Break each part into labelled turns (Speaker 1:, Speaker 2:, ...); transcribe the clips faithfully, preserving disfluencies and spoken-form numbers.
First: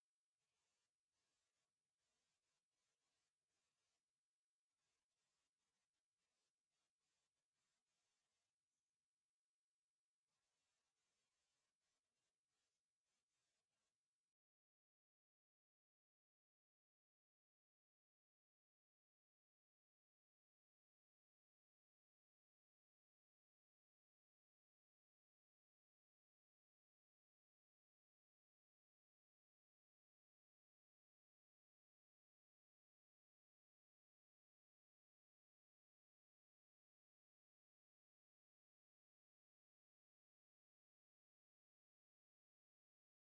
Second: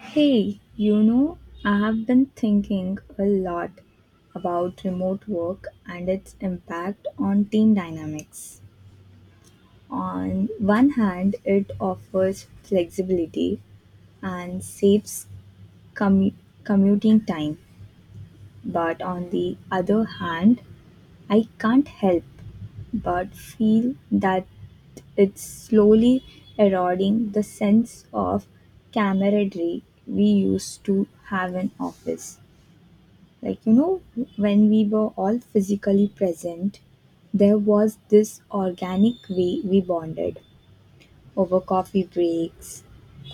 Speaker 1: Hey, you know, I have been thinking a lot about remote work and its impact on team dynamics. On one hand, it offers flexibility and saves commu- commuting time, but on the other hand, I can't help but feel that it's slowly eroding the sense of camaraderie we used to have in office. like you know when we were all physically present, there was this organic way we bonded over coffee breaks,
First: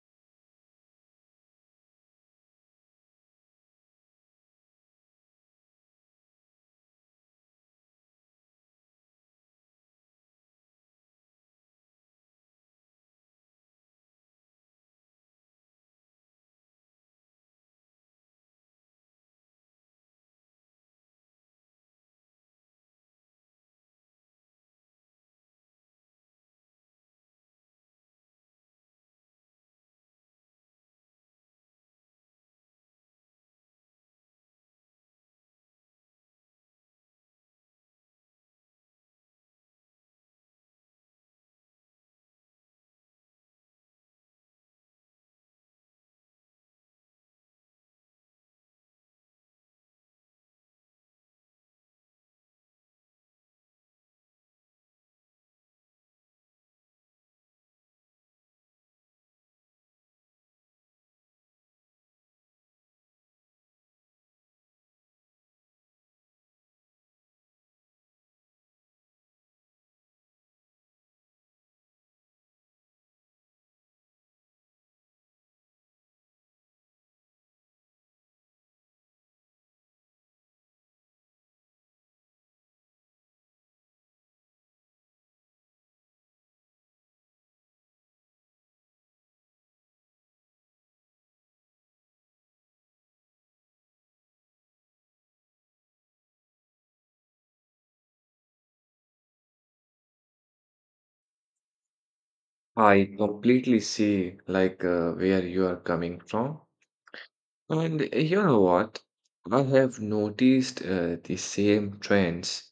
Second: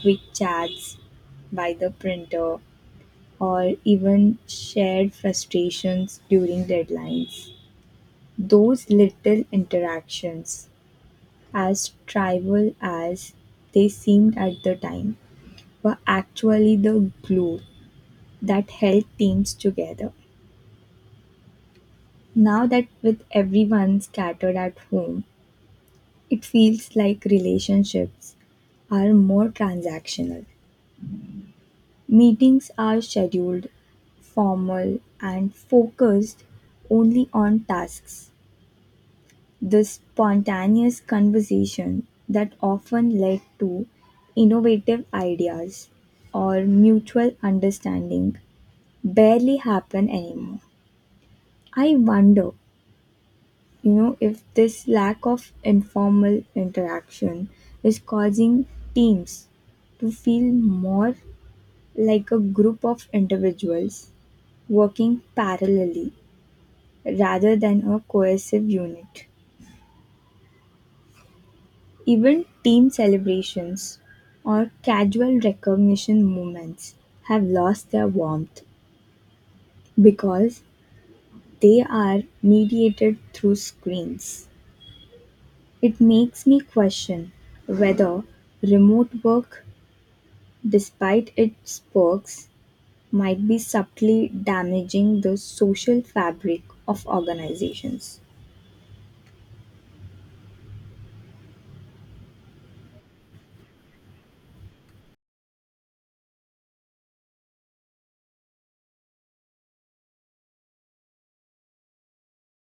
Speaker 1: quick chats by the printer, or even shared frustrations during deadlines. Those little interactions, as trivial as they seemed at the time, were actually the glue that held teams together. Now that with everyone scattered at home, it feels like relationships are more transactional. Meetings are scheduled, formal, and focused only on tasks. This spontaneous conversation that often led to innovative ideas or mutual understanding barely happen anymore. I wonder you know if this lack of informal interaction is causing teams to feel more like a group of individuals working parallelly rather than a cohesive unit. Even team celebrations or casual recognition moments have lost their warmth because they are mediated through screens. It makes me question whether remote work, despite its perks, might be subtly damaging the social fabric of organizations.
Speaker 2: I completely see like uh, where you are coming from. And uh, You know what? I have noticed uh, the same trends.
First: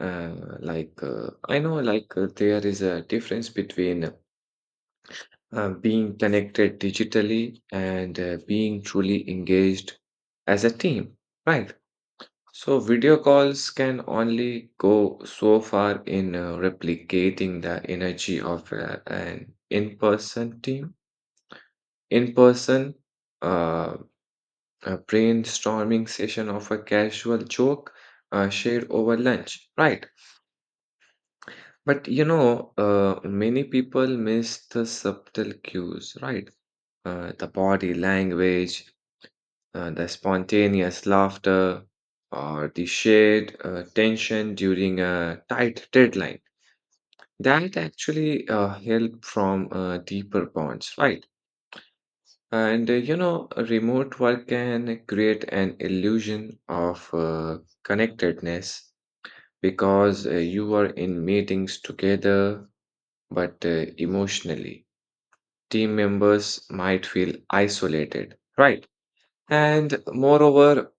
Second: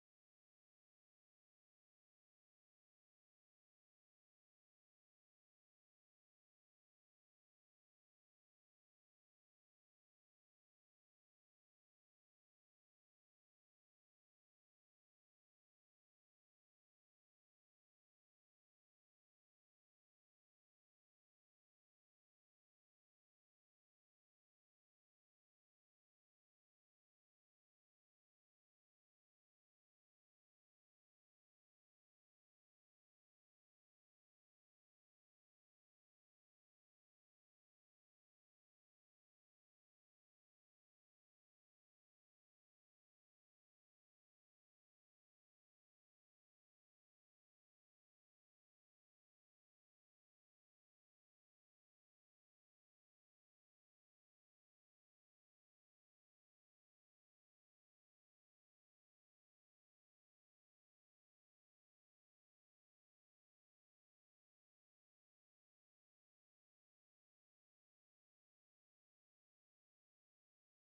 Speaker 2: Uh, like uh, I know like uh, there is a difference between uh, being connected digitally and uh, being truly engaged as a team, right? So video calls can only go so far in uh, replicating the energy of uh, an in-person team In person, uh, a brainstorming session of a casual joke uh, shared over lunch, right? But you know, uh, many people miss the subtle cues, right? Uh, the body language, uh, the spontaneous laughter, or the shared uh, tension during a tight deadline. That actually uh, help from uh, deeper bonds, right? And uh, you know, remote work can create an illusion of uh, connectedness because uh, you are in meetings together, but uh, emotionally, team members might feel isolated, right? And moreover,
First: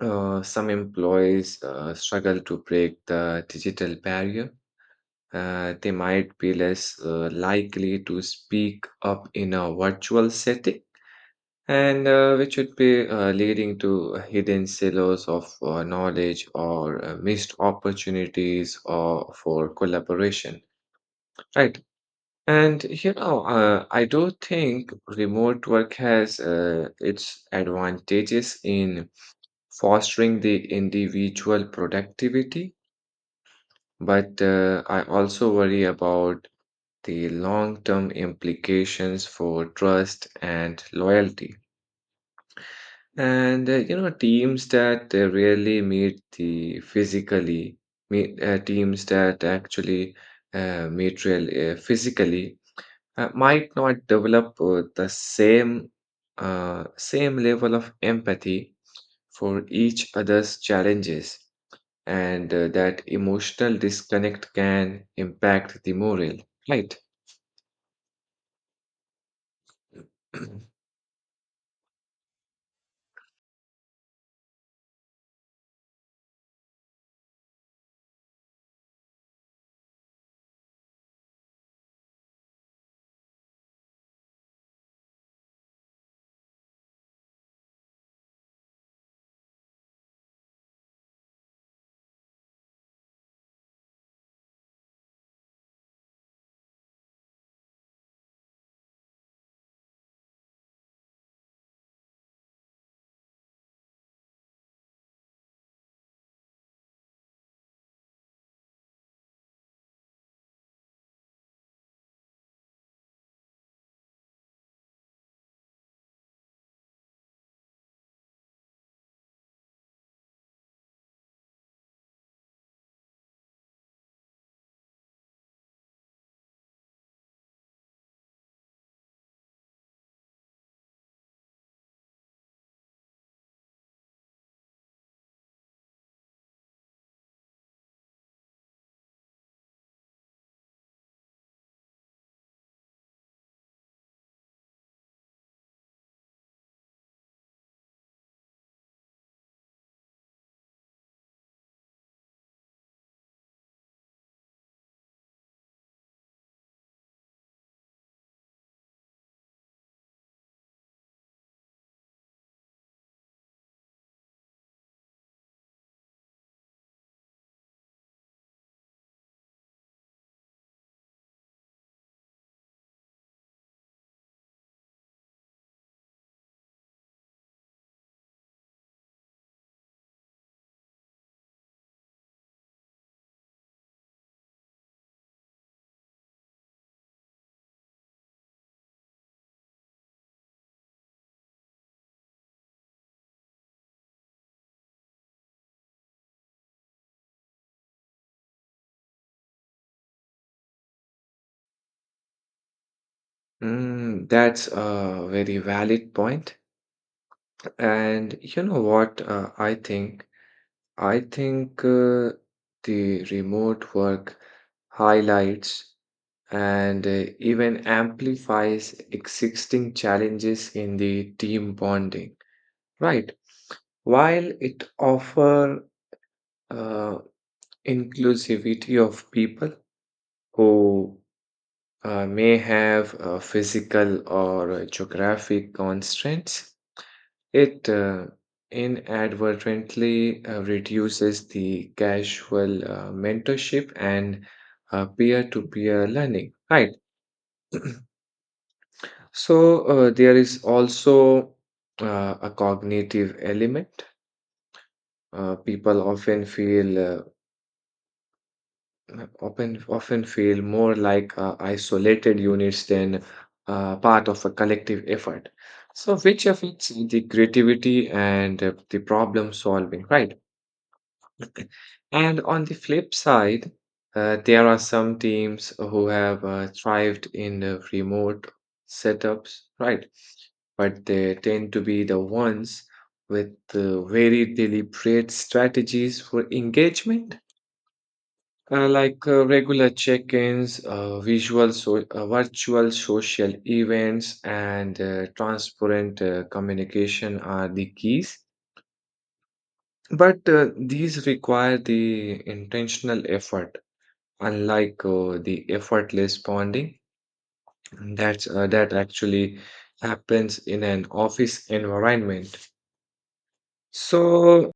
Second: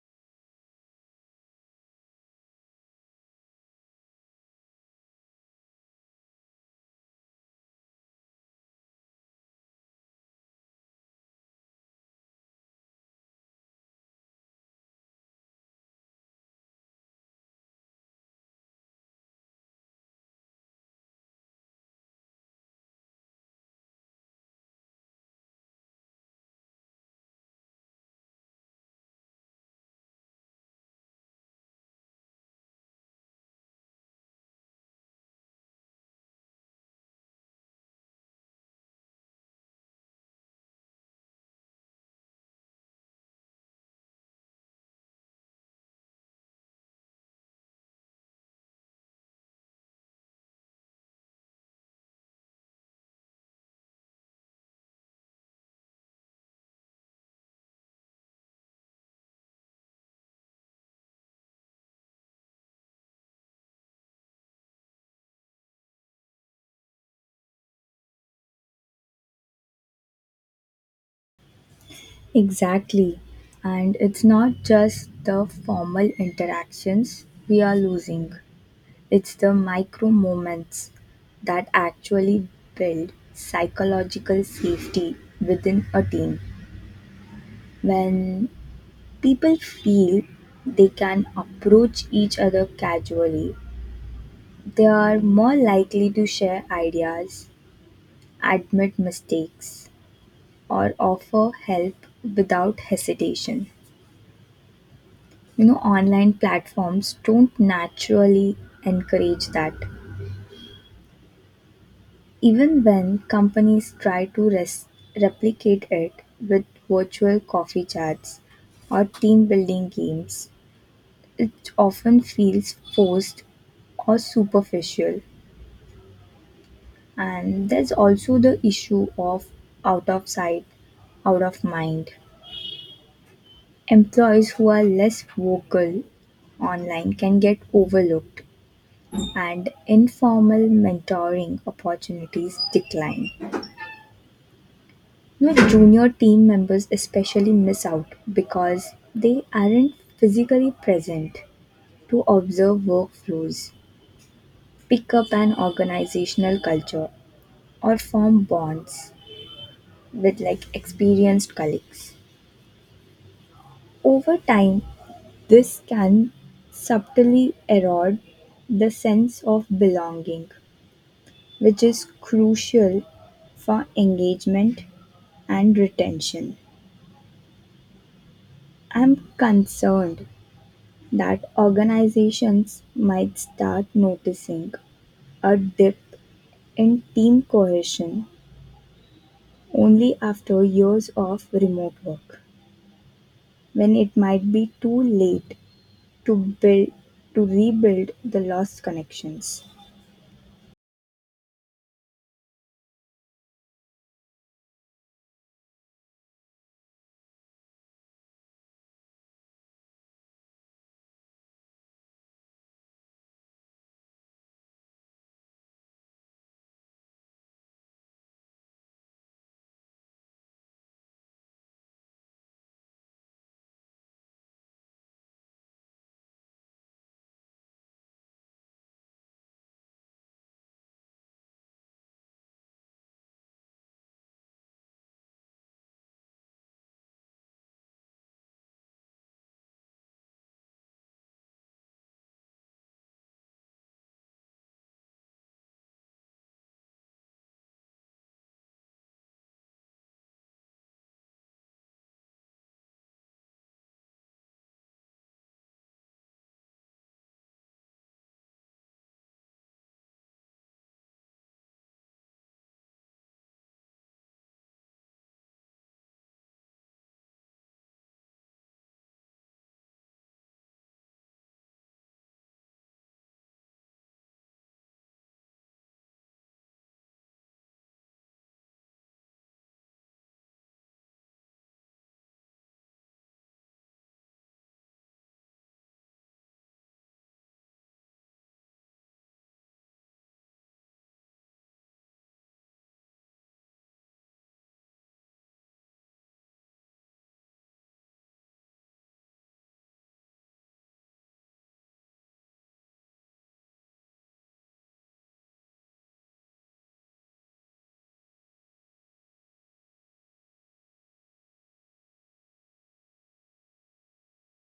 Speaker 2: uh, some employees uh, struggle to break the digital barrier. Uh, they might be less uh, likely to speak up in a virtual setting and uh, which would be uh, leading to hidden silos of uh, knowledge or uh, missed opportunities or for collaboration, right. And you know uh, I do think remote work has uh, its advantages in fostering the individual productivity, but uh, I also worry about the long term implications for trust and loyalty. And uh, you know, teams that uh, really meet the physically meet uh, teams that actually uh, meet real uh, physically uh, might not develop uh, the same uh, same level of empathy for each other's challenges, and uh, that emotional disconnect can impact the morale. Right.
Speaker 1: Exactly. And it's not just the formal interactions we are losing, it's the micro moments that actually build psychological safety within a team. When people feel they can approach each other casually, they are more likely to share ideas, admit mistakes, or offer help without hesitation. You know, online platforms don't naturally encourage that. Even when companies try to res- replicate it with virtual coffee chats or team building games, it often feels forced or superficial. And there's also the issue of out of sight, out of mind. Employees who are less vocal online can get overlooked, and informal mentoring opportunities decline. You know, junior team members especially miss out because they aren't physically present to observe workflows, pick up an organizational culture, or form bonds with like experienced colleagues. Over time, this can subtly erode the sense of belonging, which is crucial for engagement and retention. I'm concerned that organizations might start noticing a dip in team cohesion only after years of remote work, when it might be too late to build to rebuild the lost connections.
Speaker 2: Mm, that's a very valid point. And you know what, uh, I think I think uh, the remote work highlights and uh, even amplifies existing challenges in the team bonding, right? While it offers uh, inclusivity of people who uh, may have uh, physical or uh, geographic constraints, it uh, inadvertently uh, reduces the casual uh, mentorship and uh, peer-to-peer learning, right? So uh, there is also uh, a cognitive element. Uh, people often feel uh, often often feel more like uh, isolated units than uh, part of a collective effort, so which affects the creativity and uh, the problem solving, right? And on the flip side, uh, there are some teams who have uh, thrived in uh, remote setups, right? But they tend to be the ones with uh, very deliberate strategies for engagement, uh, like uh, regular check ins, uh, visual so- uh, virtual social events, and uh, transparent uh, communication are the keys. But uh, these require the intentional effort, unlike uh, the effortless bonding that's uh, that actually happens in an office environment. So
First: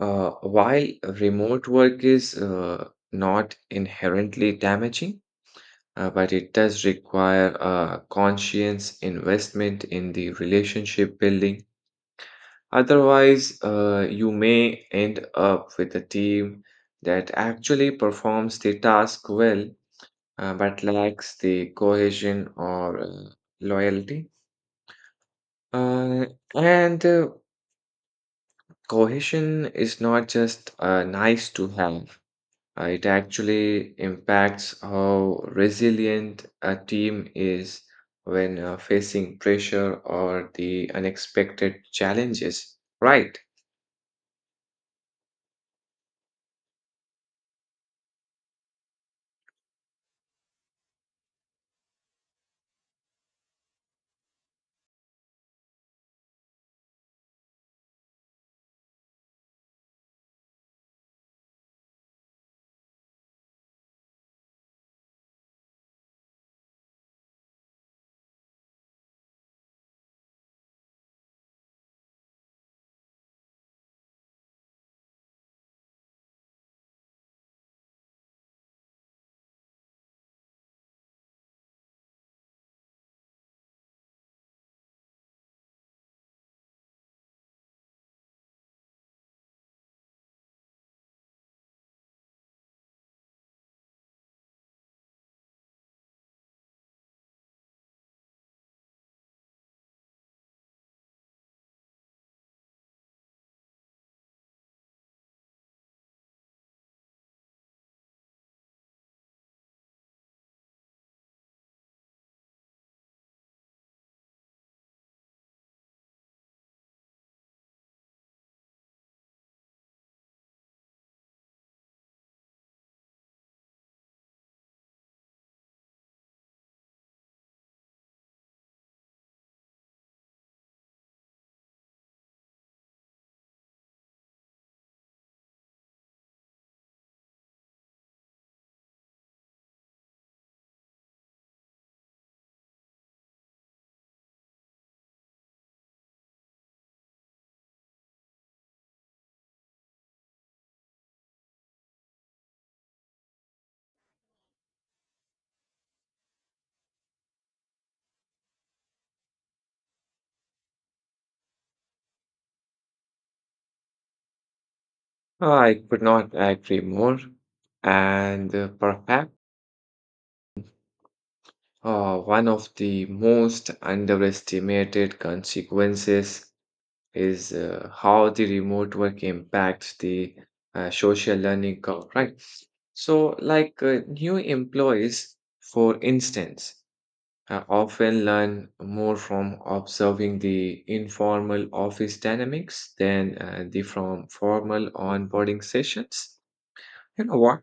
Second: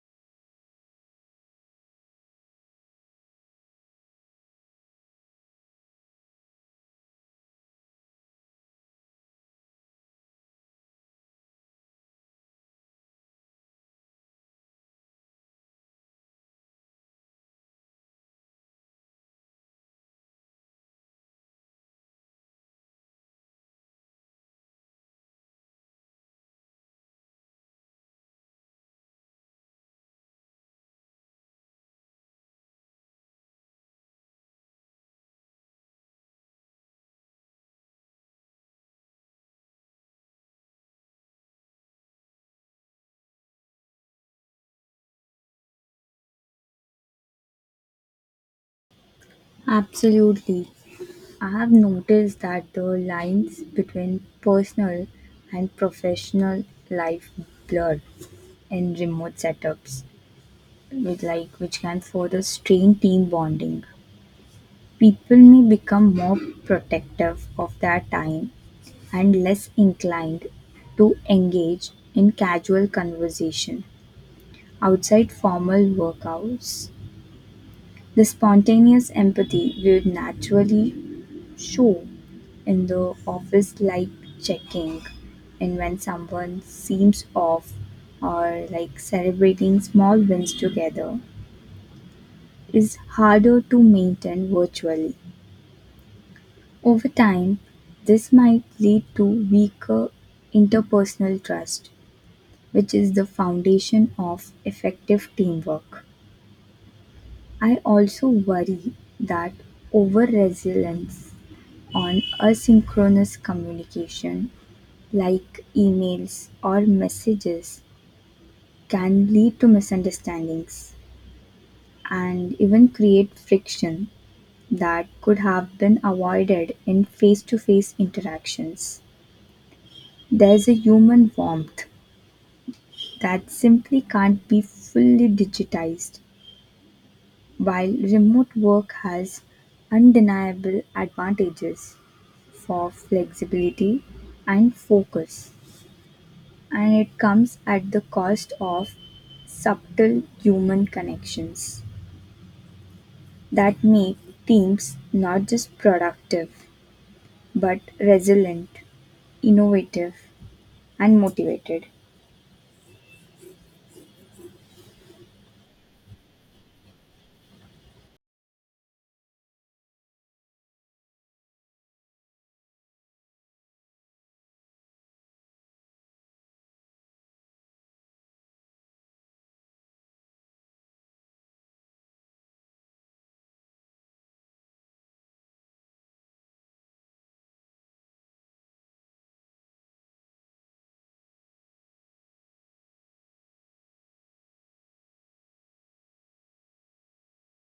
Speaker 2: uh, while remote work is uh, not inherently damaging, uh, but it does require a conscious investment in the relationship building. Otherwise uh, you may end up with a team that actually performs the task well, uh, but lacks the cohesion or uh, loyalty. Uh, and uh, Cohesion is not just uh, nice to have, uh, it actually impacts how resilient a team is when uh, facing pressure or the unexpected challenges. Right.
Speaker 1: Absolutely. I have noticed that the lines between personal and professional life blur in remote setups, with like which can further strain team bonding. People may become more protective of their time and less inclined to engage in casual conversation outside formal workouts. The spontaneous empathy we would naturally show in the office, like checking and when someone seems off, or like celebrating small wins together, is harder to maintain virtually. Over time, this might lead to weaker interpersonal trust, which is the foundation of effective teamwork. I also worry that over reliance on asynchronous communication like emails or messages can lead to misunderstandings and even create friction that could have been avoided in face to face interactions. There's a human warmth that simply can't be fully digitized, while remote work has undeniable advantages for flexibility and focus. And it comes at the cost of subtle human connections that make teams not just productive, but resilient, innovative, and motivated.
Speaker 2: Uh, I could not agree more. And uh, perhaps uh, one of the most underestimated consequences is uh, how the remote work impacts the uh, social learning curve, right? So, like uh, new employees, for instance, uh, often learn more from observing the informal office dynamics than uh, the from formal onboarding sessions. You know what?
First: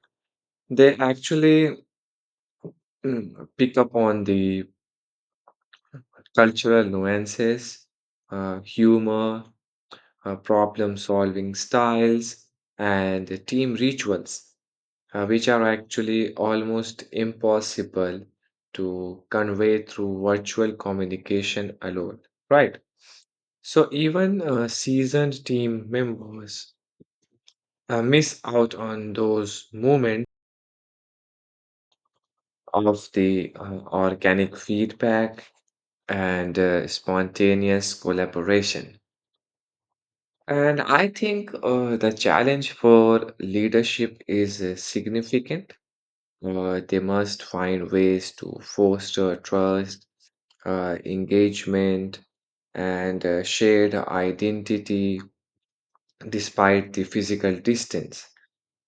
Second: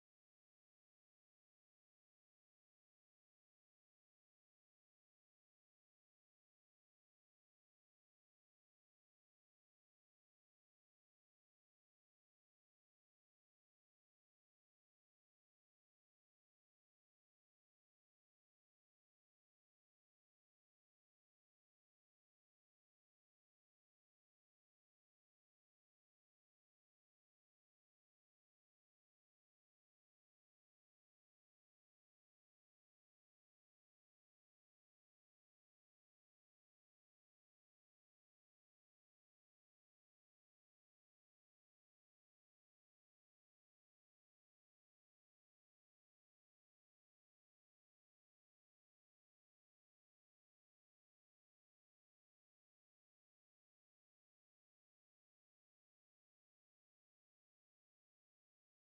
Speaker 2: They actually mm, pick up on the cultural nuances, uh, humor, uh, problem solving styles, and team rituals, uh, which are actually almost impossible to convey through virtual communication alone. Right. So even uh, seasoned team members uh, miss out on those moments of the uh, organic feedback and uh, spontaneous collaboration. And I think uh, the challenge for leadership is uh, significant. Uh, they must find ways to foster trust, uh, engagement, and uh, shared identity despite the physical distance.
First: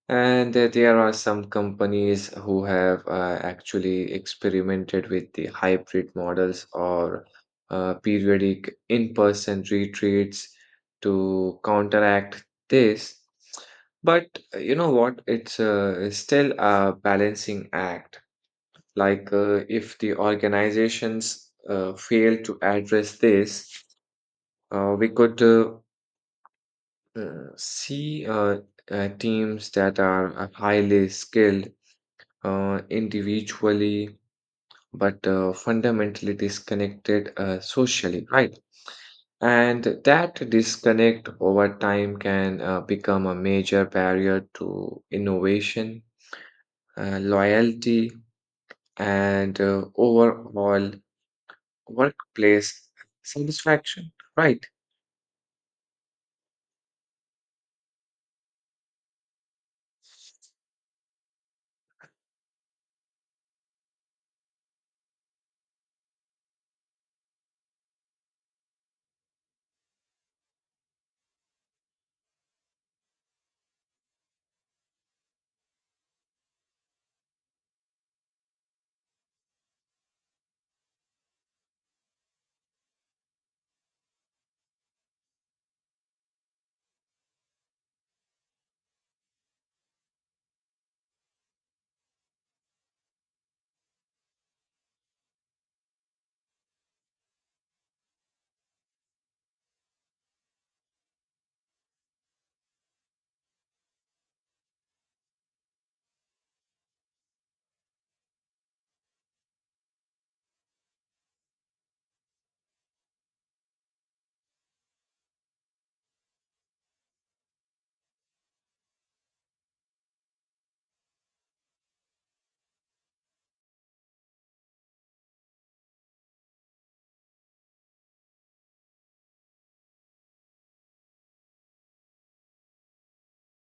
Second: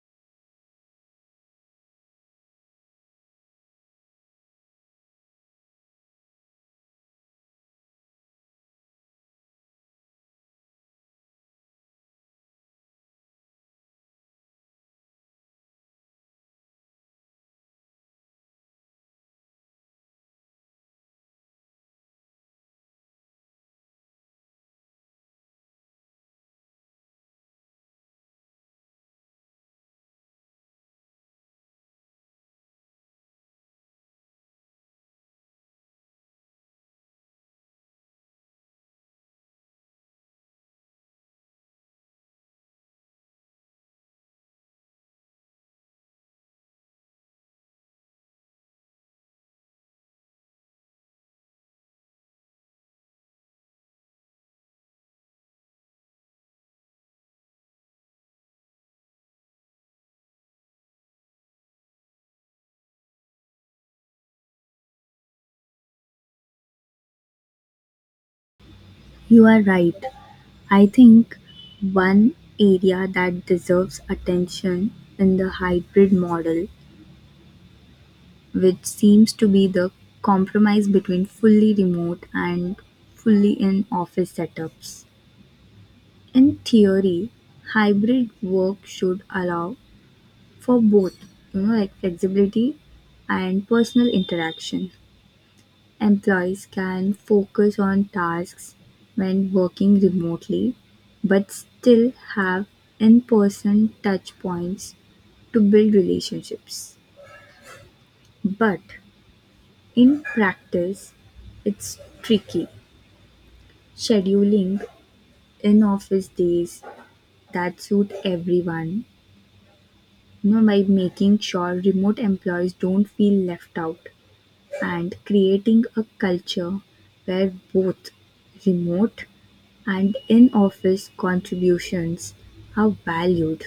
Speaker 2: And uh, there are some companies who have uh, actually experimented with the hybrid models or uh, periodic in-person retreats to counteract this. But uh, you know what? It's uh, still a balancing act. Like uh, if the organizations uh, fail to address this, uh, we could uh, uh, see uh, uh, teams that are uh, highly skilled uh, individually, but uh, fundamentally disconnected uh, socially, right? And that disconnect over time can uh, become a major barrier to innovation, uh, loyalty, and uh, overall workplace satisfaction, right?
Speaker 1: You are right. I think one area that deserves attention in the hybrid model, which seems to be the compromise between fully remote and fully in office setups. In theory, hybrid work should allow for both, you know, like flexibility and personal interaction. Employees can focus on tasks when working remotely, but still have in person touch points to build relationships. But in practice, it's tricky scheduling in office days that suit everyone, you know, by making sure remote employees don't feel left out and creating a culture where both remote and in-office contributions are valued,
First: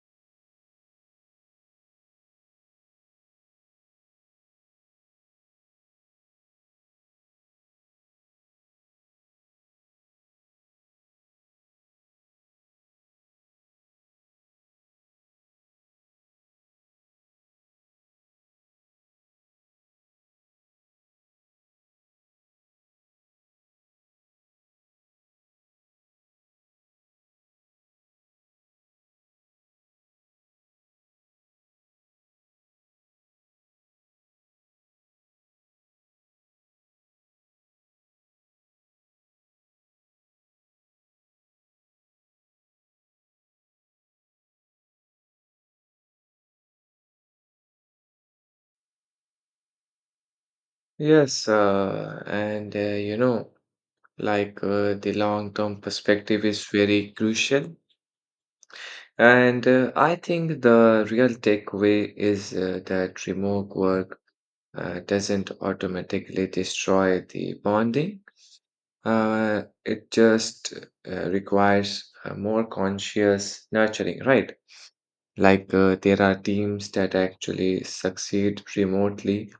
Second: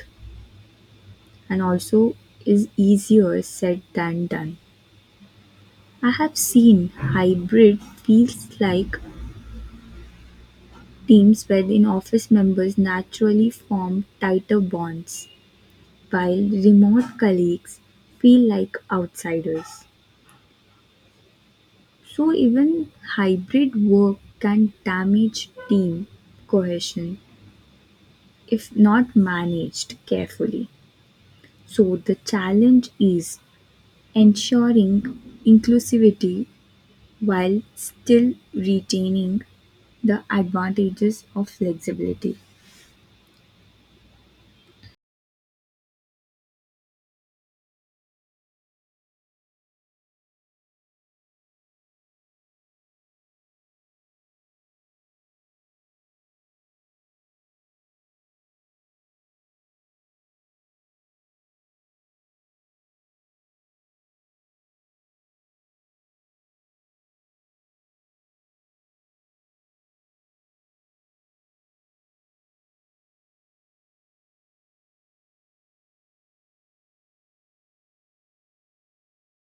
Speaker 1: and also is easier said than done. I have seen hybrid feels like teams where in-office members naturally form tighter bonds while remote colleagues feel like outsiders. So even hybrid work can damage team cohesion if not managed carefully. So the challenge is ensuring inclusivity while still retaining the advantages of flexibility.
Speaker 2: Yes, uh, and uh, you know, like uh, the long-term perspective is very crucial. And uh, I think the real takeaway is uh, that remote work uh, doesn't automatically destroy the bonding. Uh, it just uh, requires a more conscious nurturing, right? Like uh, there are teams that actually succeed remotely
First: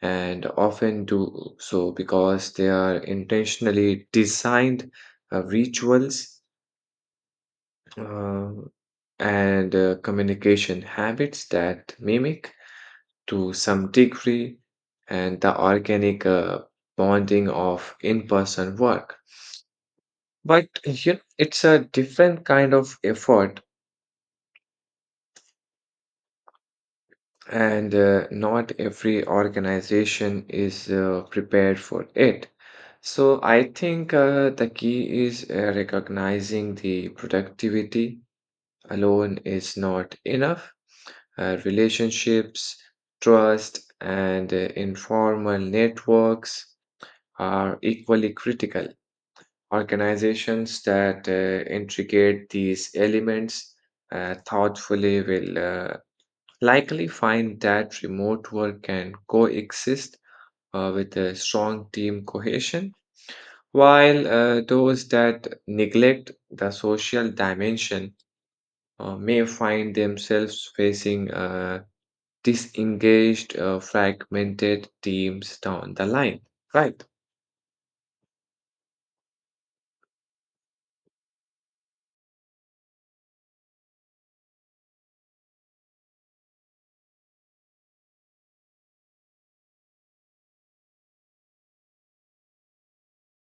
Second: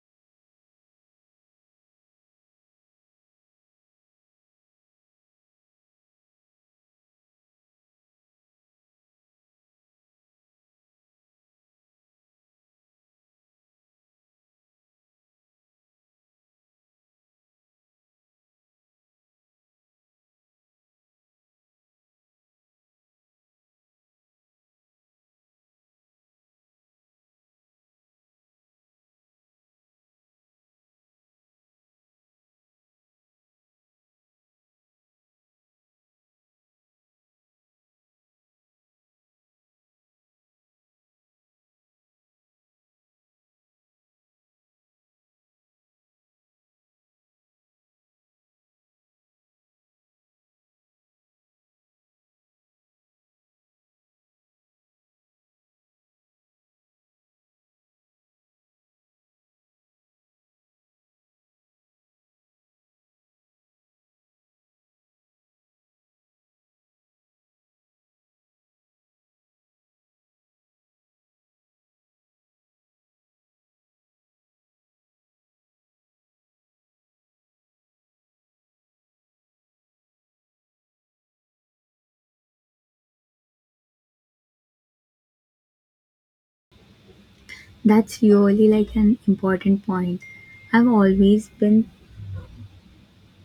Speaker 2: and often do so because they are intentionally designed uh, rituals uh, and uh, communication habits that mimic to some degree and the organic uh, bonding of in-person work. But you know, it's a different kind of effort, and uh, not every organization is uh, prepared for it. So I think uh, the key is uh, recognizing the productivity alone is not enough. Uh, relationships, trust, and uh, informal networks are equally critical. Organizations that uh, integrate these elements uh, thoughtfully will uh, likely find that remote work can coexist uh, with a strong team cohesion, while uh, those that neglect the social dimension uh, may find themselves facing uh, disengaged, uh, fragmented teams down the line, right?
Speaker 1: That's really like an important point. I've always been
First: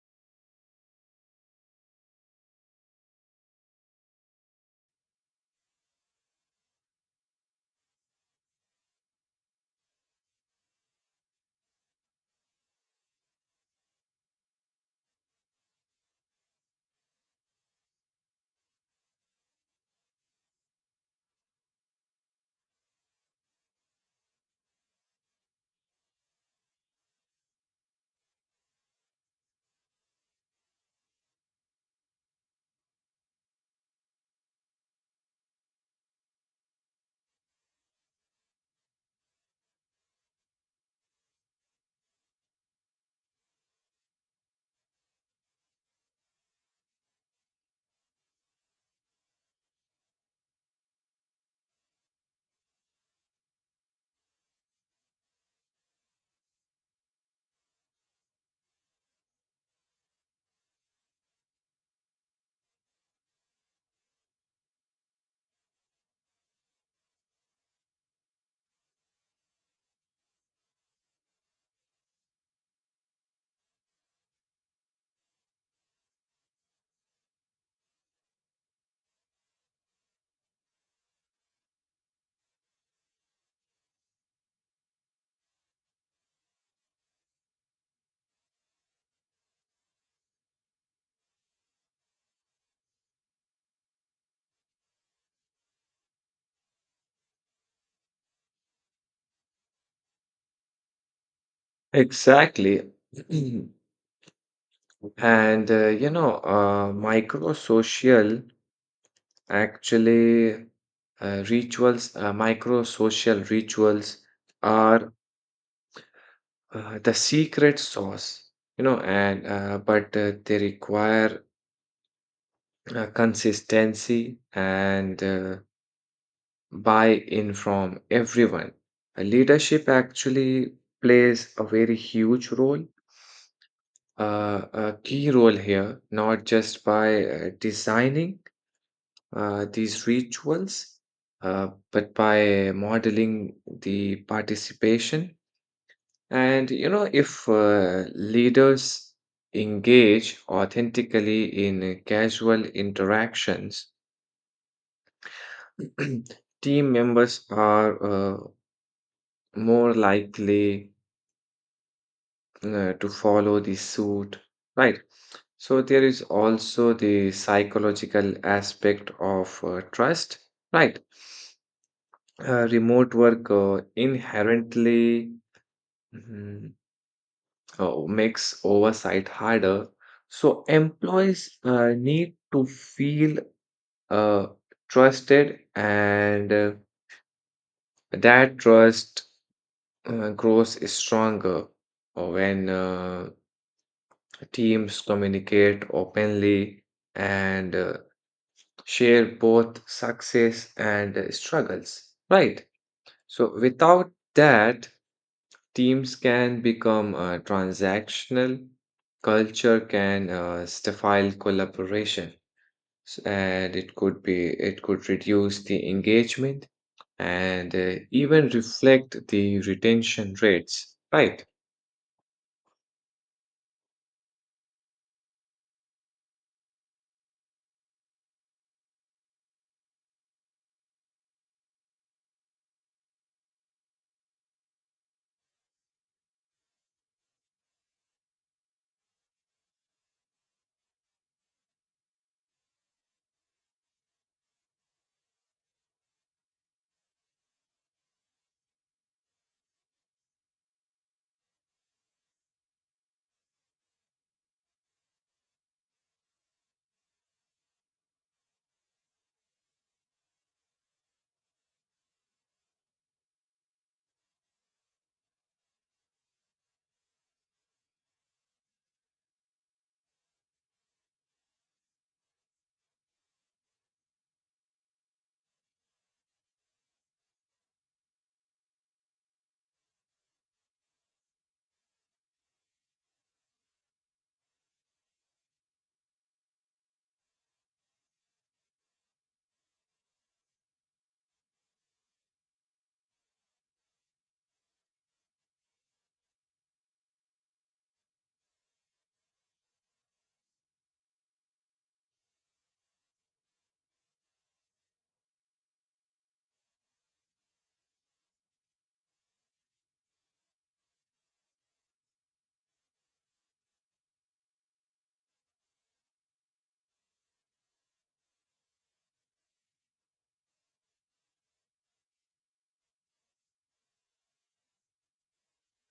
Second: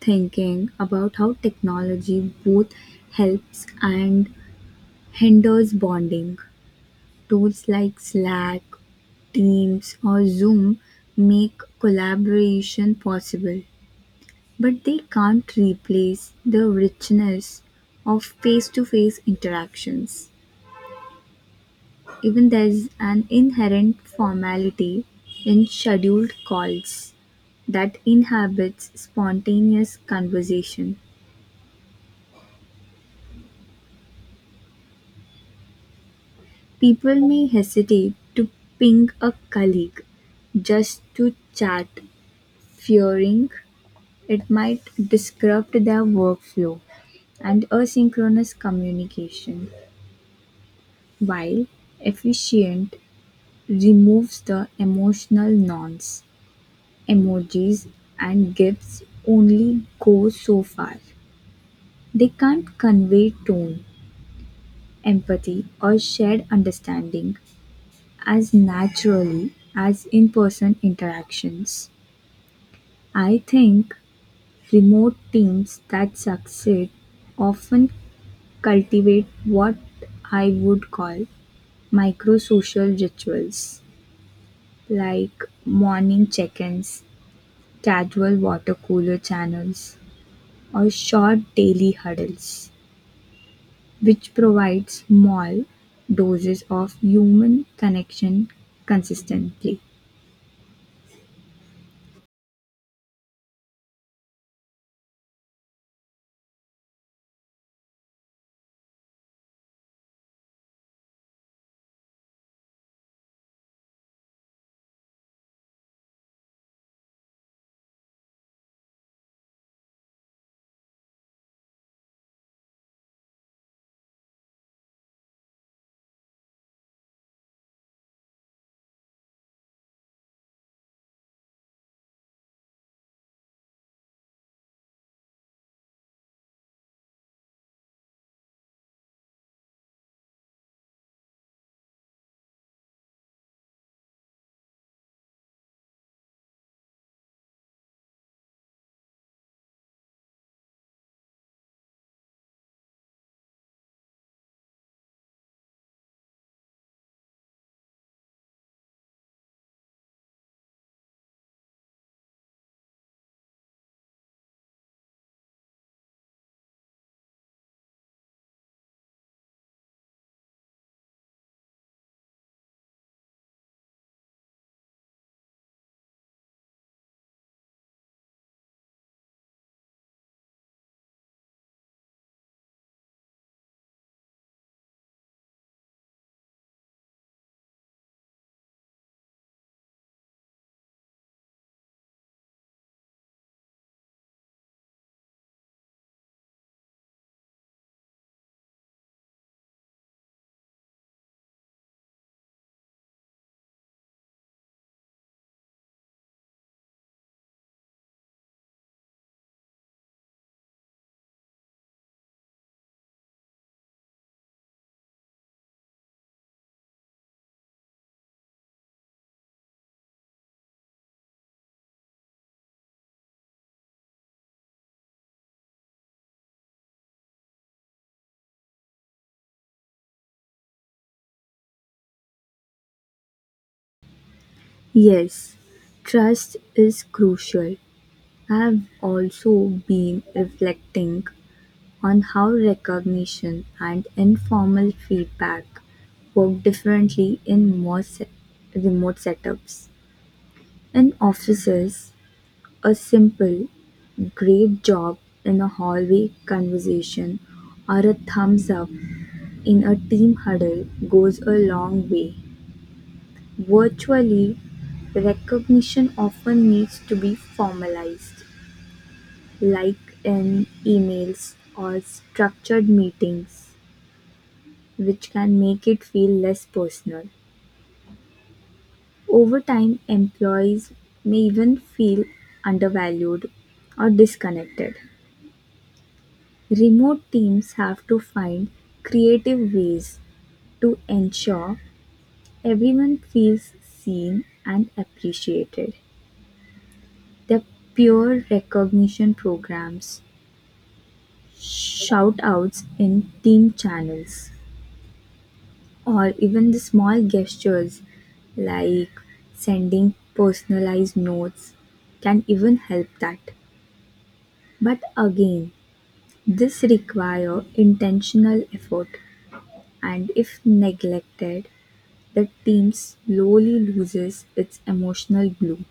Speaker 1: thinking about how technology both helps and hinders bonding. Tools like Slack, Teams, or Zoom make collaboration possible, but they can't replace the richness of face to face interactions. Even there's an inherent formality in scheduled calls that inhabits spontaneous conversation. People may hesitate to ping a colleague just to chat, fearing it might disrupt their workflow. And asynchronous communication, while efficient, removes the emotional nonce. Emojis and GIFs only go so far. They can't convey tone, empathy, or shared understanding as naturally as in person interactions. I think remote teams that succeed often cultivate what I would call microsocial rituals, like morning check-ins, casual water-cooler channels, or short daily huddles, which provide small doses of human connection consistently.
Speaker 2: Exactly. And uh, you know, uh, micro-social actually uh, rituals, uh, micro-social rituals are uh, the secret sauce, you know, and uh, but uh, they require uh, consistency and uh, buy-in from everyone. Uh, Leadership actually plays a very huge role, uh, a key role here, not just by uh, designing uh, these rituals, uh, but by modeling the participation. And you know, if uh, leaders engage authentically in casual interactions, team members are uh, more likely uh, to follow the suit, right? So there is also the psychological aspect of uh, trust, right? Uh, remote work uh, inherently mm, uh, makes oversight harder. So employees uh, need to feel uh, trusted, and uh, that trust uh, grows is stronger uh, when uh, teams communicate openly and uh, share both success and uh, struggles, right? So, without that, teams can become uh, transactional, culture can uh, stifle collaboration, S- and it could be it could reduce the engagement and uh, even reflect the retention rates, right?
Speaker 1: Yes, trust is crucial. I've also been reflecting on how recognition and informal feedback work differently in more se- remote setups. In offices, a simple "Great job" in a hallway conversation or a thumbs up in a team huddle goes a long way. Virtually, recognition often needs to be formalized, like in emails or structured meetings, which can make it feel less personal. Over time, employees may even feel undervalued or disconnected. Remote teams have to find creative ways to ensure everyone feels seen and appreciated. The peer recognition programs, shout-outs in team channels, or even the small gestures like sending personalized notes can even help that. But again, this require intentional effort, and if neglected, the team slowly loses its emotional glue.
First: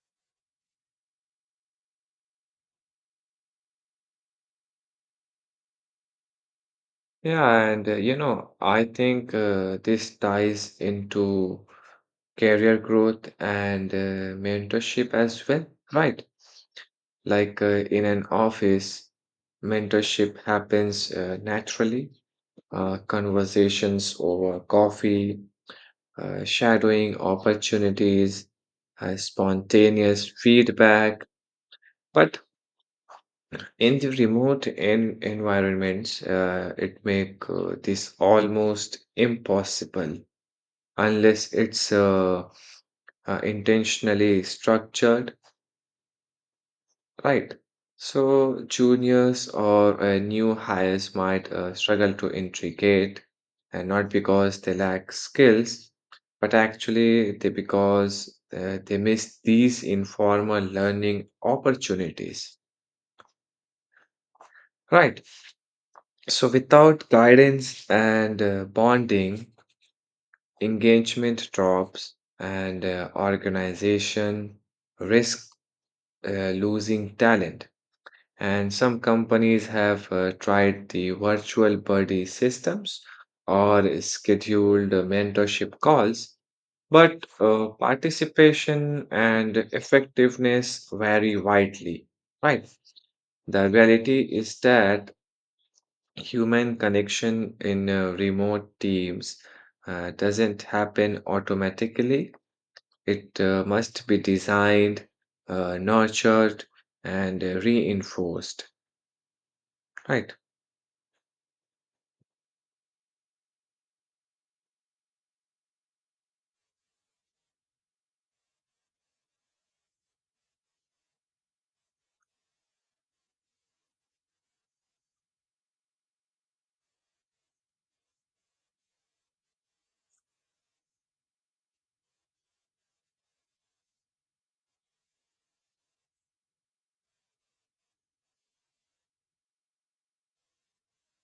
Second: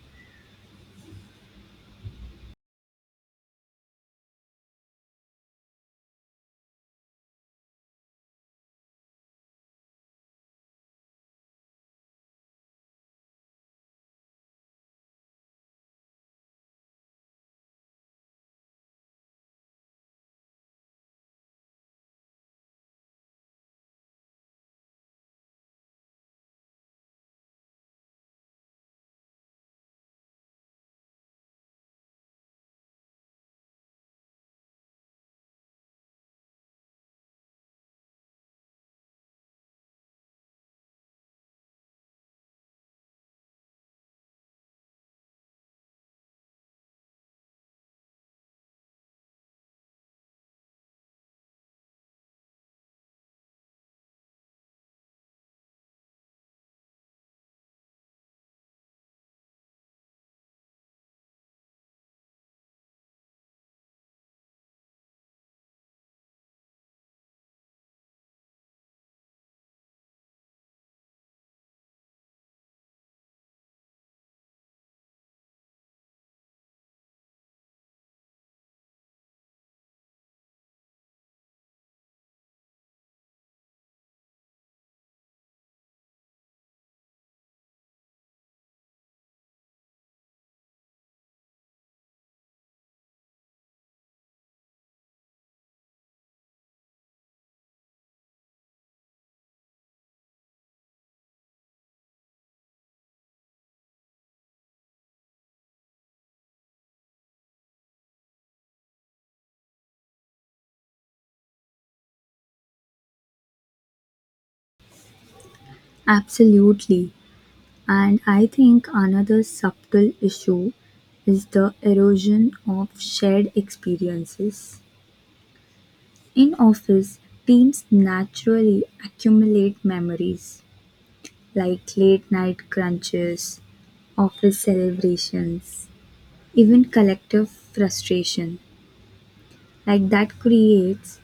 Speaker 2: Yeah, and uh, you know, I think uh, this ties into career growth and uh, mentorship as well, right? Like uh, in an office, mentorship happens uh, naturally, uh, conversations over coffee, uh, shadowing opportunities, uh, spontaneous feedback. But in the remote en environments, uh, it make uh, this almost impossible unless it's uh, uh, intentionally structured, right? So, juniors or uh, new hires might uh, struggle to integrate, and not because they lack skills, but actually they because uh, they miss these informal learning opportunities, right? So, without guidance and uh, bonding, engagement drops and uh, organization risk uh, losing talent. And some companies have uh, tried the virtual buddy systems or scheduled uh, mentorship calls, but uh, participation and effectiveness vary widely, right? The reality is that human connection in uh, remote teams uh, doesn't happen automatically, it uh, must be designed, uh, nurtured, and uh, reinforced, right?
Speaker 1: Absolutely. And I think another subtle issue is the erosion of shared experiences. In office, teams naturally accumulate memories like late night crunches, office celebrations, even collective frustration. Like that creates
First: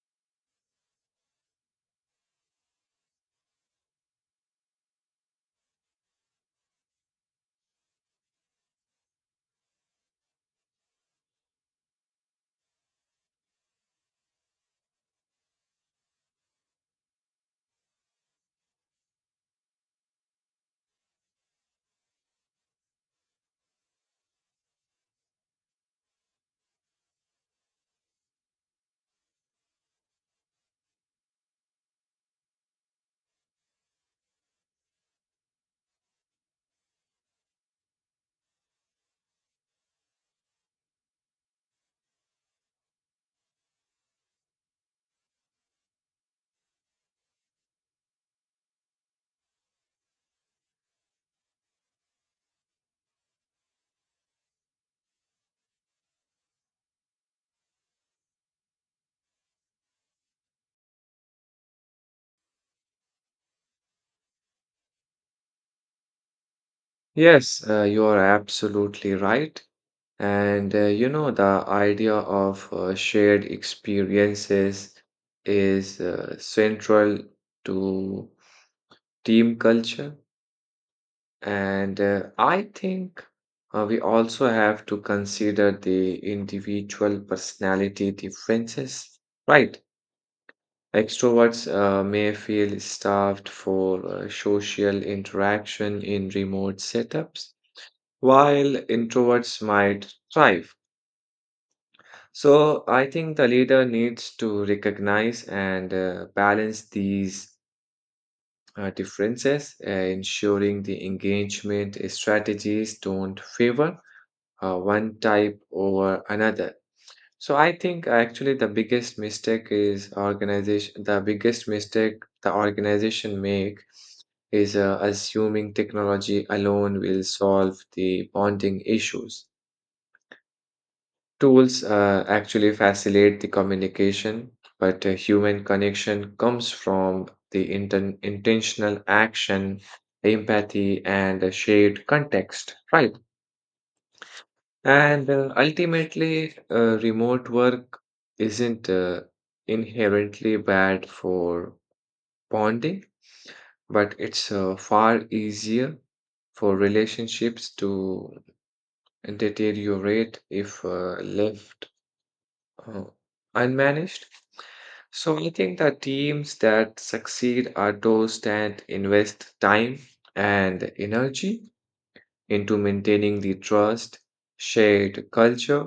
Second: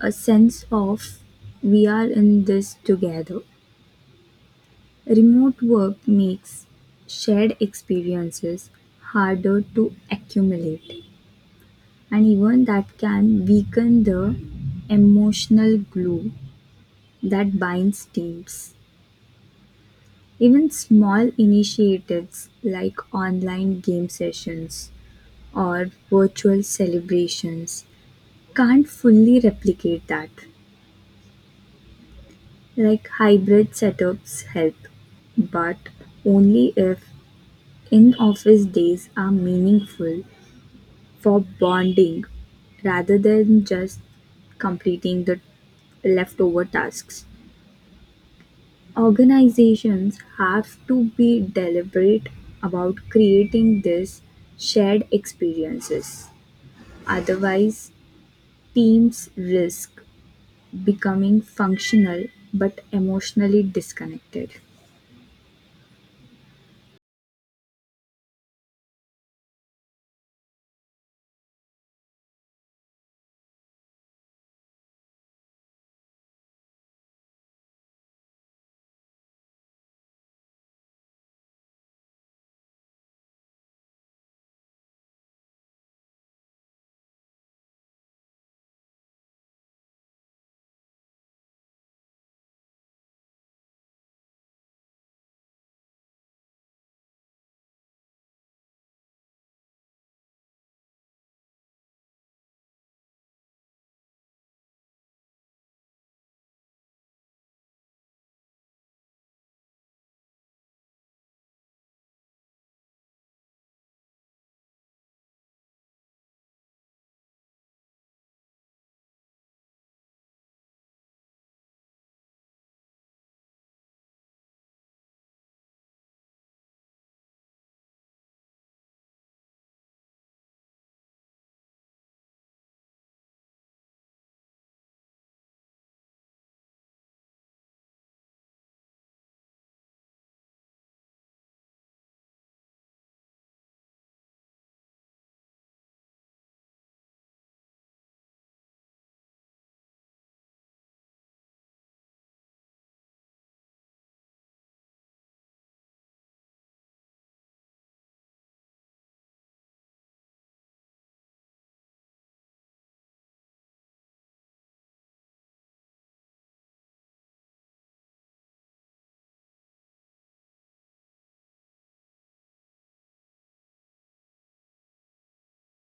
Speaker 1: a sense of we are in this together. Remote work makes shared experiences harder to accumulate, and even that can weaken the emotional glue that binds teams. Even small initiatives like online game sessions or virtual celebrations can't fully replicate that. Like hybrid setups help, but only if in office days are meaningful for bonding, rather than just completing the leftover tasks. Organizations have to be deliberate about creating these shared experiences. Otherwise, teams risk becoming functional but emotionally disconnected.
Speaker 2: Yes, uh, you are absolutely right. And uh, you know, the idea of uh, shared experiences is uh, central to team culture. And uh, I think uh, we also have to consider the individual personality differences, right? Extroverts uh, may feel starved for uh, social interaction in remote setups, while introverts might thrive. So, I think the leader needs to recognize and uh, balance these uh, differences, uh, ensuring the engagement strategies don't favor uh, one type over another. So, I think actually the biggest mistake is organization, the biggest mistake the organization make is uh, assuming technology alone will solve the bonding issues. Tools uh, actually facilitate the communication, but uh, human connection comes from the inten- intentional action, empathy, and a shared context, right? And uh, ultimately, uh, remote work isn't uh, inherently bad for bonding, but it's uh, far easier for relationships to deteriorate if uh, left uh, unmanaged. So I think the teams that succeed are those that invest time and energy into maintaining the trust, shared culture,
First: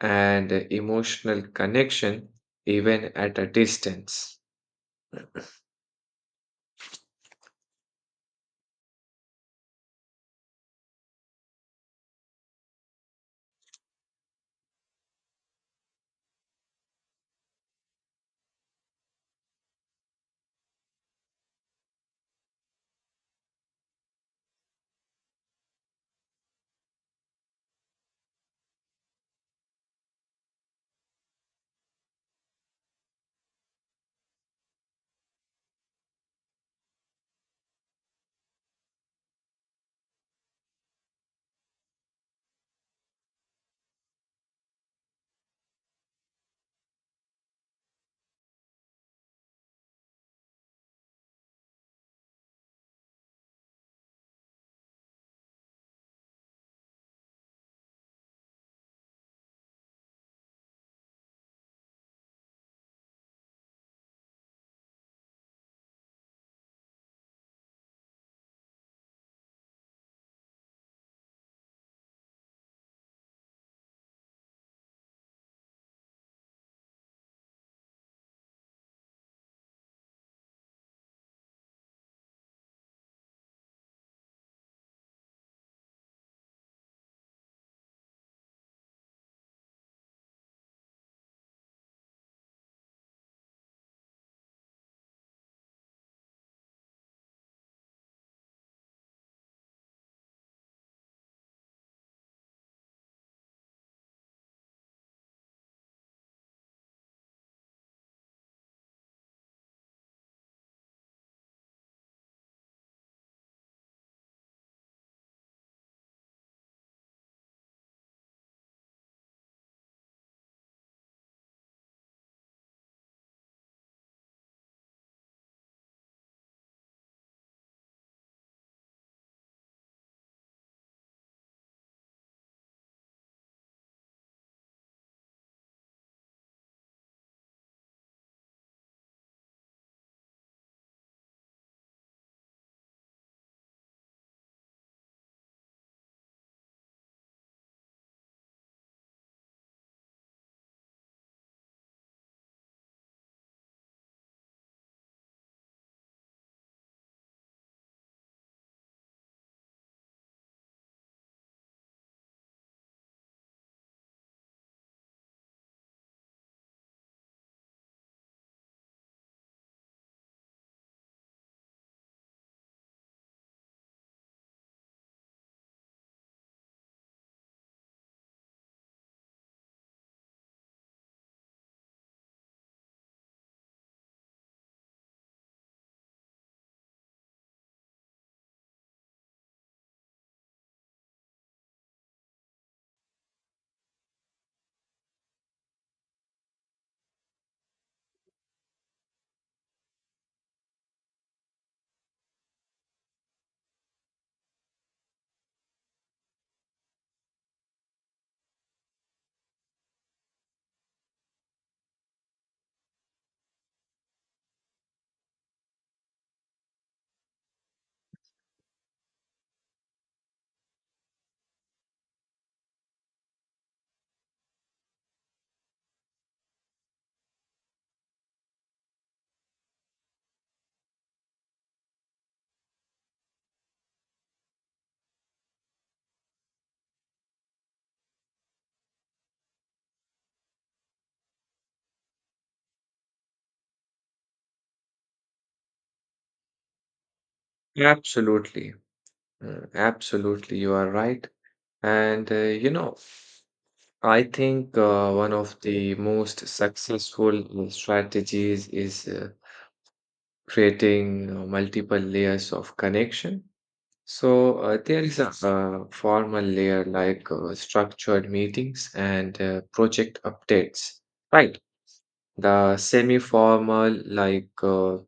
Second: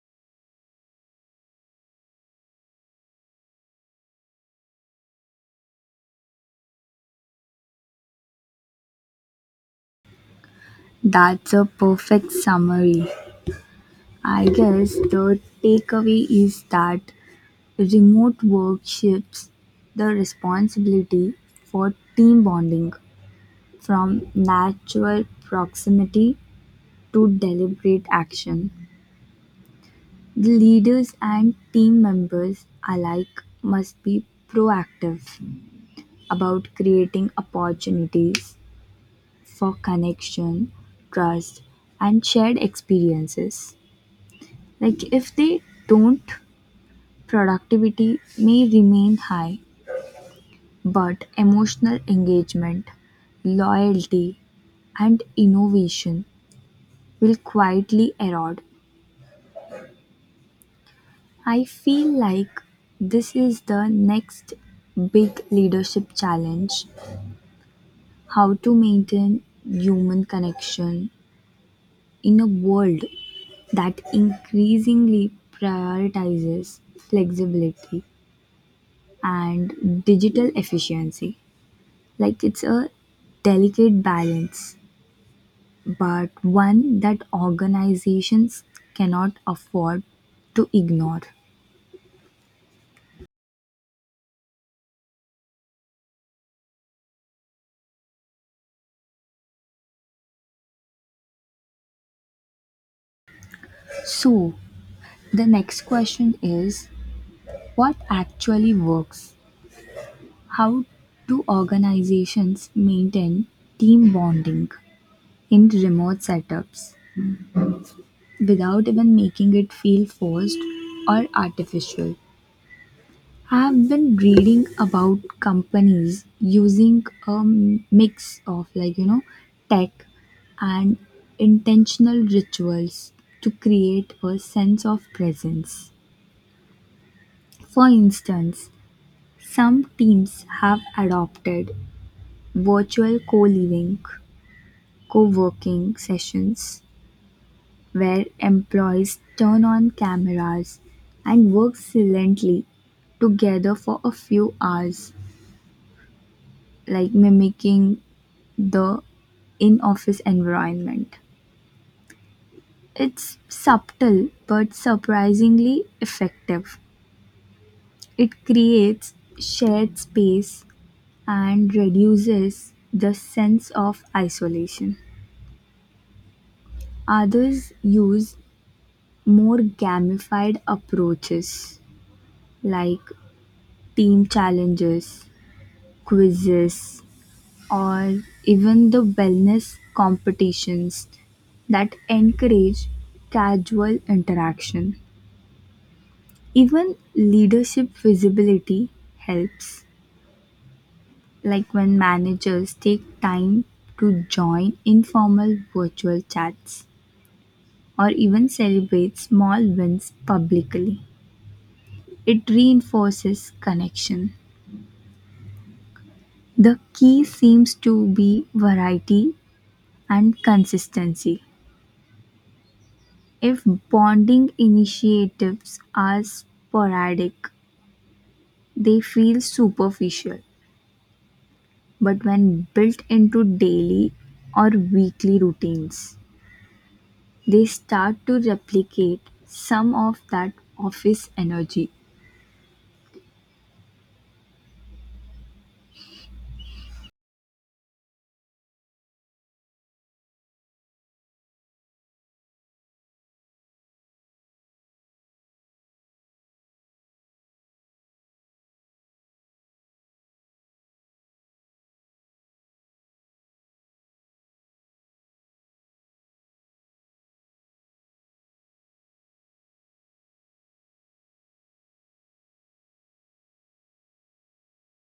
Speaker 2: and emotional connection, even at a distance.
Speaker 1: That's a perfect summary. I guess the takeaway is that remote work shifts the responsibility for team bonding from natural proximity to deliberate action. The leaders and team members alike must be proactive about creating opportunities for connection, trust, and shared experiences. Like, if they don't, productivity may remain high, but emotional engagement, loyalty, and innovation will quietly erode. I feel like this is the next big leadership challenge: how to maintain human connection in a world that increasingly prioritizes flexibility and digital efficiency. Like it's a delicate balance, but one that organizations cannot afford to ignore. So, the next question is, what actually works? How do organizations maintain team bonding in remote setups without even making it feel forced or artificial? I've been reading about companies using a mix of like you know tech and intentional rituals to create a sense of presence. For instance, some teams have adopted virtual co-living, co-working sessions where employees turn on cameras and work silently together for a few hours, like mimicking the in-office environment. It's subtle but surprisingly effective. It creates shared space and reduces the sense of isolation. Others use more gamified approaches like team challenges, quizzes, or even the wellness competitions that encourage casual interaction. Even leadership visibility helps, like when managers take time to join informal virtual chats or even celebrate small wins publicly. It reinforces connection. The key seems to be variety and consistency. If bonding initiatives are sporadic, they feel superficial, but when built into daily or weekly routines, they start to replicate some of that office energy.
Speaker 2: Absolutely. Mm, Absolutely, you are right. And uh, you know, I think uh, one of the most successful uh, strategies is uh, creating uh, multiple layers of connection. So uh, there is a uh, formal layer like uh, structured meetings and uh, project updates, right? The semi-formal like uh,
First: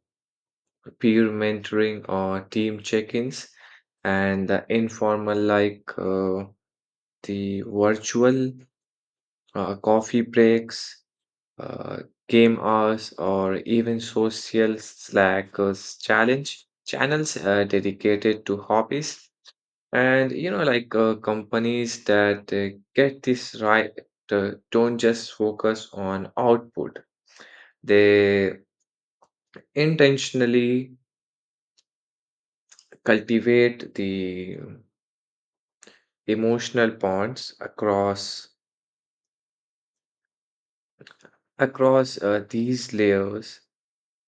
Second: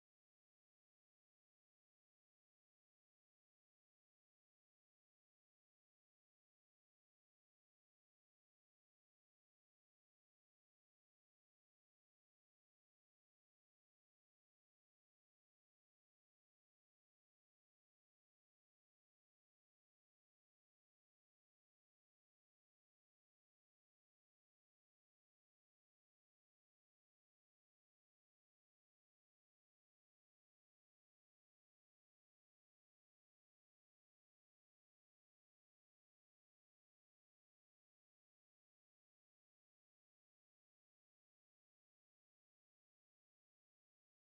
Speaker 2: peer mentoring or team check-ins, and the informal like uh, the virtual uh, coffee breaks, uh, game hours, or even social Slack uh, challenge channels uh, dedicated to hobbies. And you know, like uh, companies that uh, get this right uh, don't just focus on output, they intentionally cultivate the emotional bonds across across uh, these layers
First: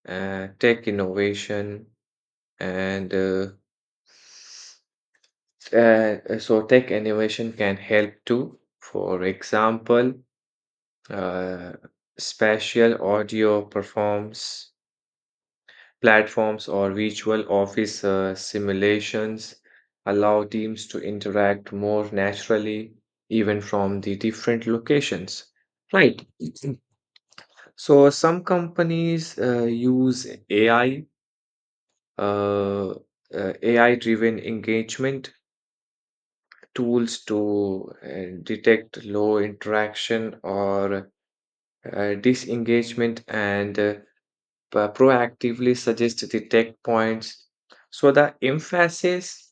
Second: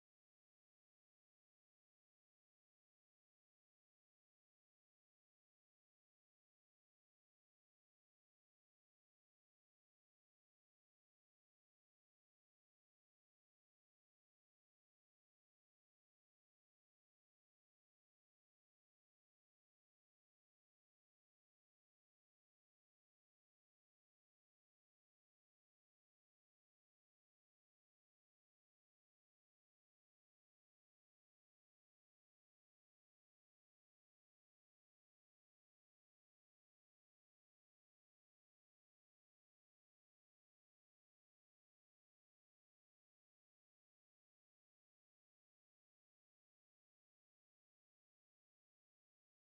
Speaker 2: uh, tech innovation and uh, Uh, so tech innovation can help too. For example, uh, spatial audio performs platforms or virtual office uh, simulations allow teams to interact more naturally, even from the different locations. Right. So some companies uh, use A I, uh, uh, A I-driven engagement tools to uh, detect low interaction or uh, disengagement and uh, pro- proactively suggest detect points. So the emphasis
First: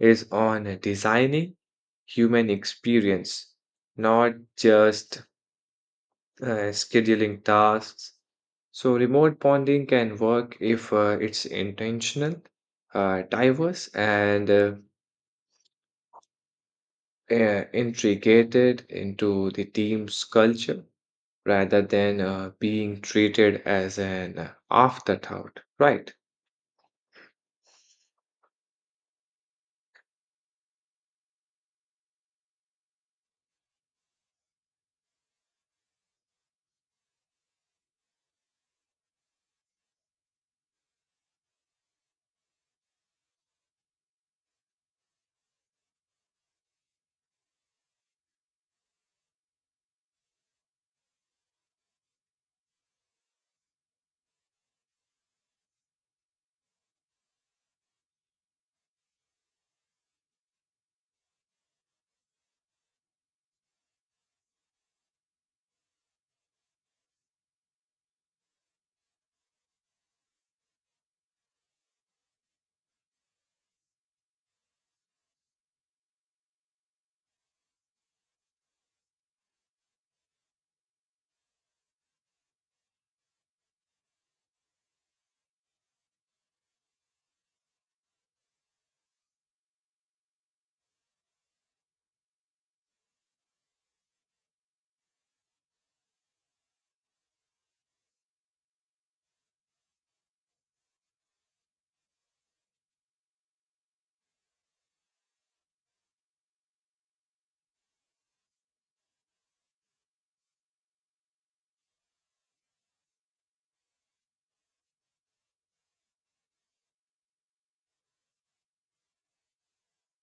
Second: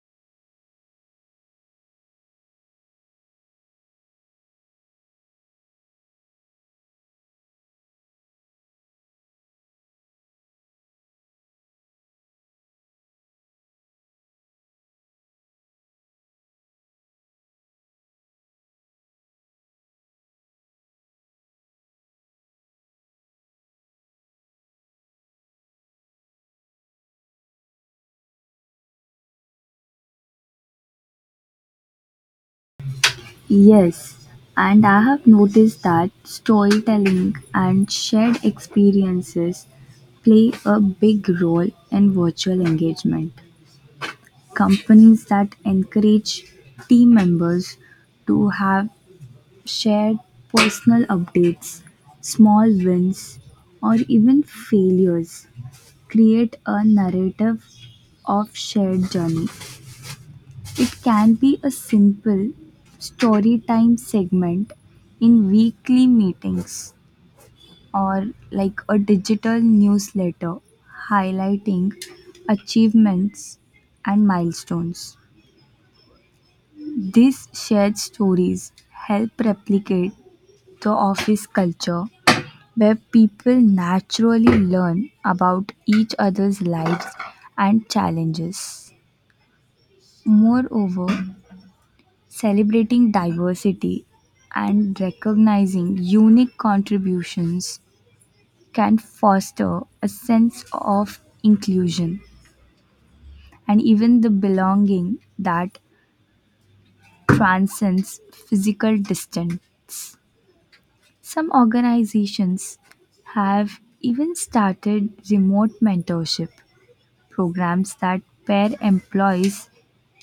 Speaker 2: is on designing human experience, not just uh, scheduling tasks. So remote bonding can work if uh, it's intentional, uh, diverse, and uh, uh, integrated into the team's culture rather than uh, being treated as an uh, afterthought. Right.
Speaker 1: Yes, and I have noticed that storytelling and shared experiences play a big role in virtual engagement. Companies that encourage team members to have shared personal updates, small wins, or even failures create a narrative of shared journey. It can be a simple story time segment in weekly meetings or like a digital newsletter highlighting achievements and milestones. These shared stories help replicate the office culture where people naturally learn about each other's lives and challenges. Moreover, celebrating diversity and recognizing unique contributions can foster a sense of inclusion and even the belonging that transcends physical distance. Some organizations have even started remote mentorship programs that pair employees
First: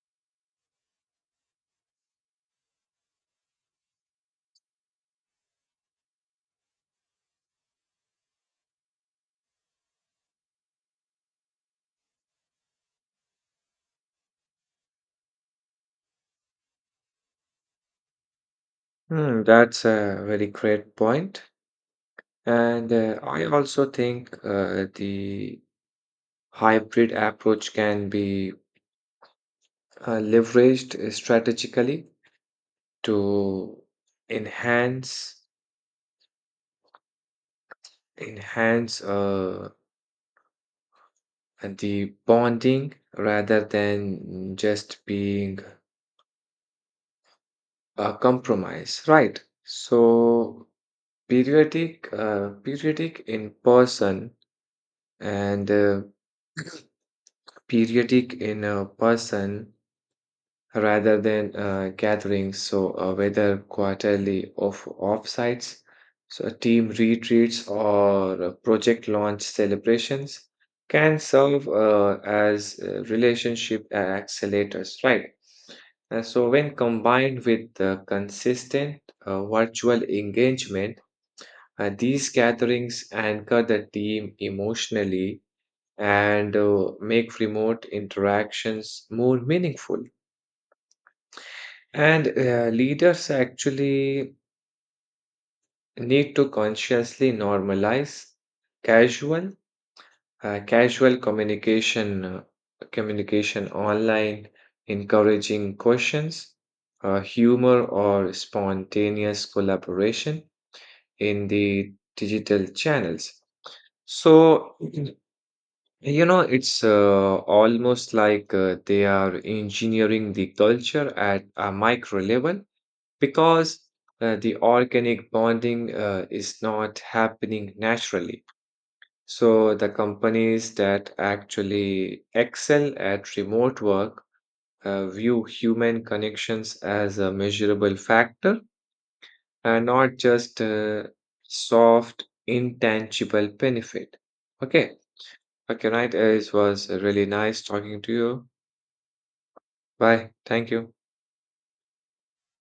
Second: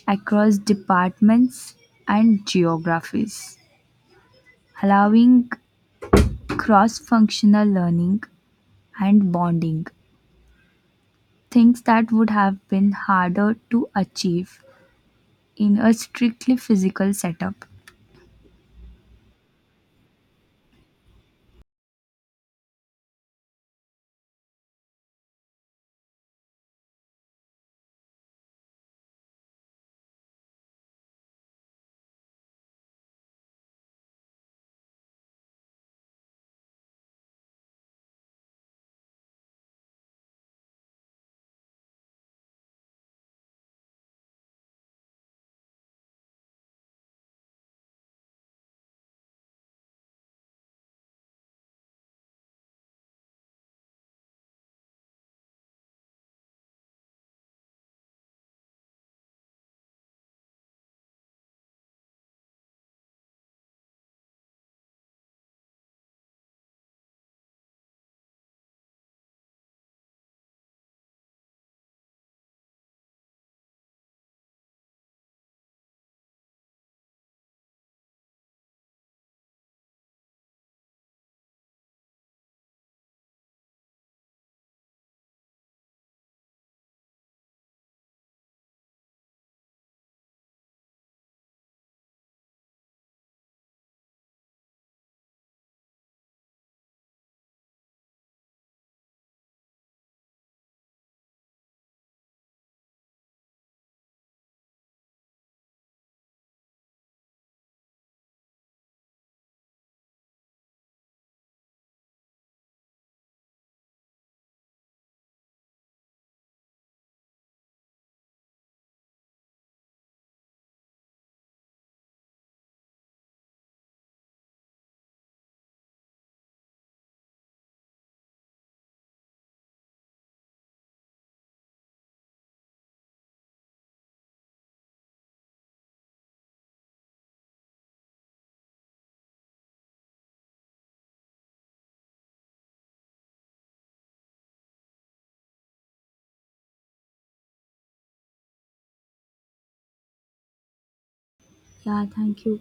Speaker 1: across departments and geographies, allowing cross functional learning and bonding, things that would have been harder to achieve in a strictly physical setup.
Speaker 2: Hmm, that's a very great point. And uh, I also think uh, the hybrid approach can be uh, leveraged strategically to enhance enhance uh, the bonding rather than just being a compromise, right? So Periodic, uh, periodic in person and uh, periodic in a person rather than uh, gatherings. So uh, whether quarterly of offsites, so team retreats or uh, project launch celebrations can serve uh, as uh, relationship accelerators, right? Uh, so when combined with uh, consistent uh, virtual engagement, Uh, these gatherings anchor the team emotionally and uh, make remote interactions more meaningful. And uh, leaders actually need to consciously normalize casual, uh, casual communication, uh, communication online, encouraging questions, uh, humor, or spontaneous collaboration in the digital channels. So, you know, it's uh, almost like uh, they are engineering the culture at a micro level because uh, the organic bonding uh, is not happening naturally. So, the companies that actually excel at remote work uh, view human connections as a measurable factor and not just uh, soft, intangible benefit. Okay. Okay, night. uh, It was uh, really nice talking to you. Bye. Thank you.
Speaker 1: Yeah, thank you.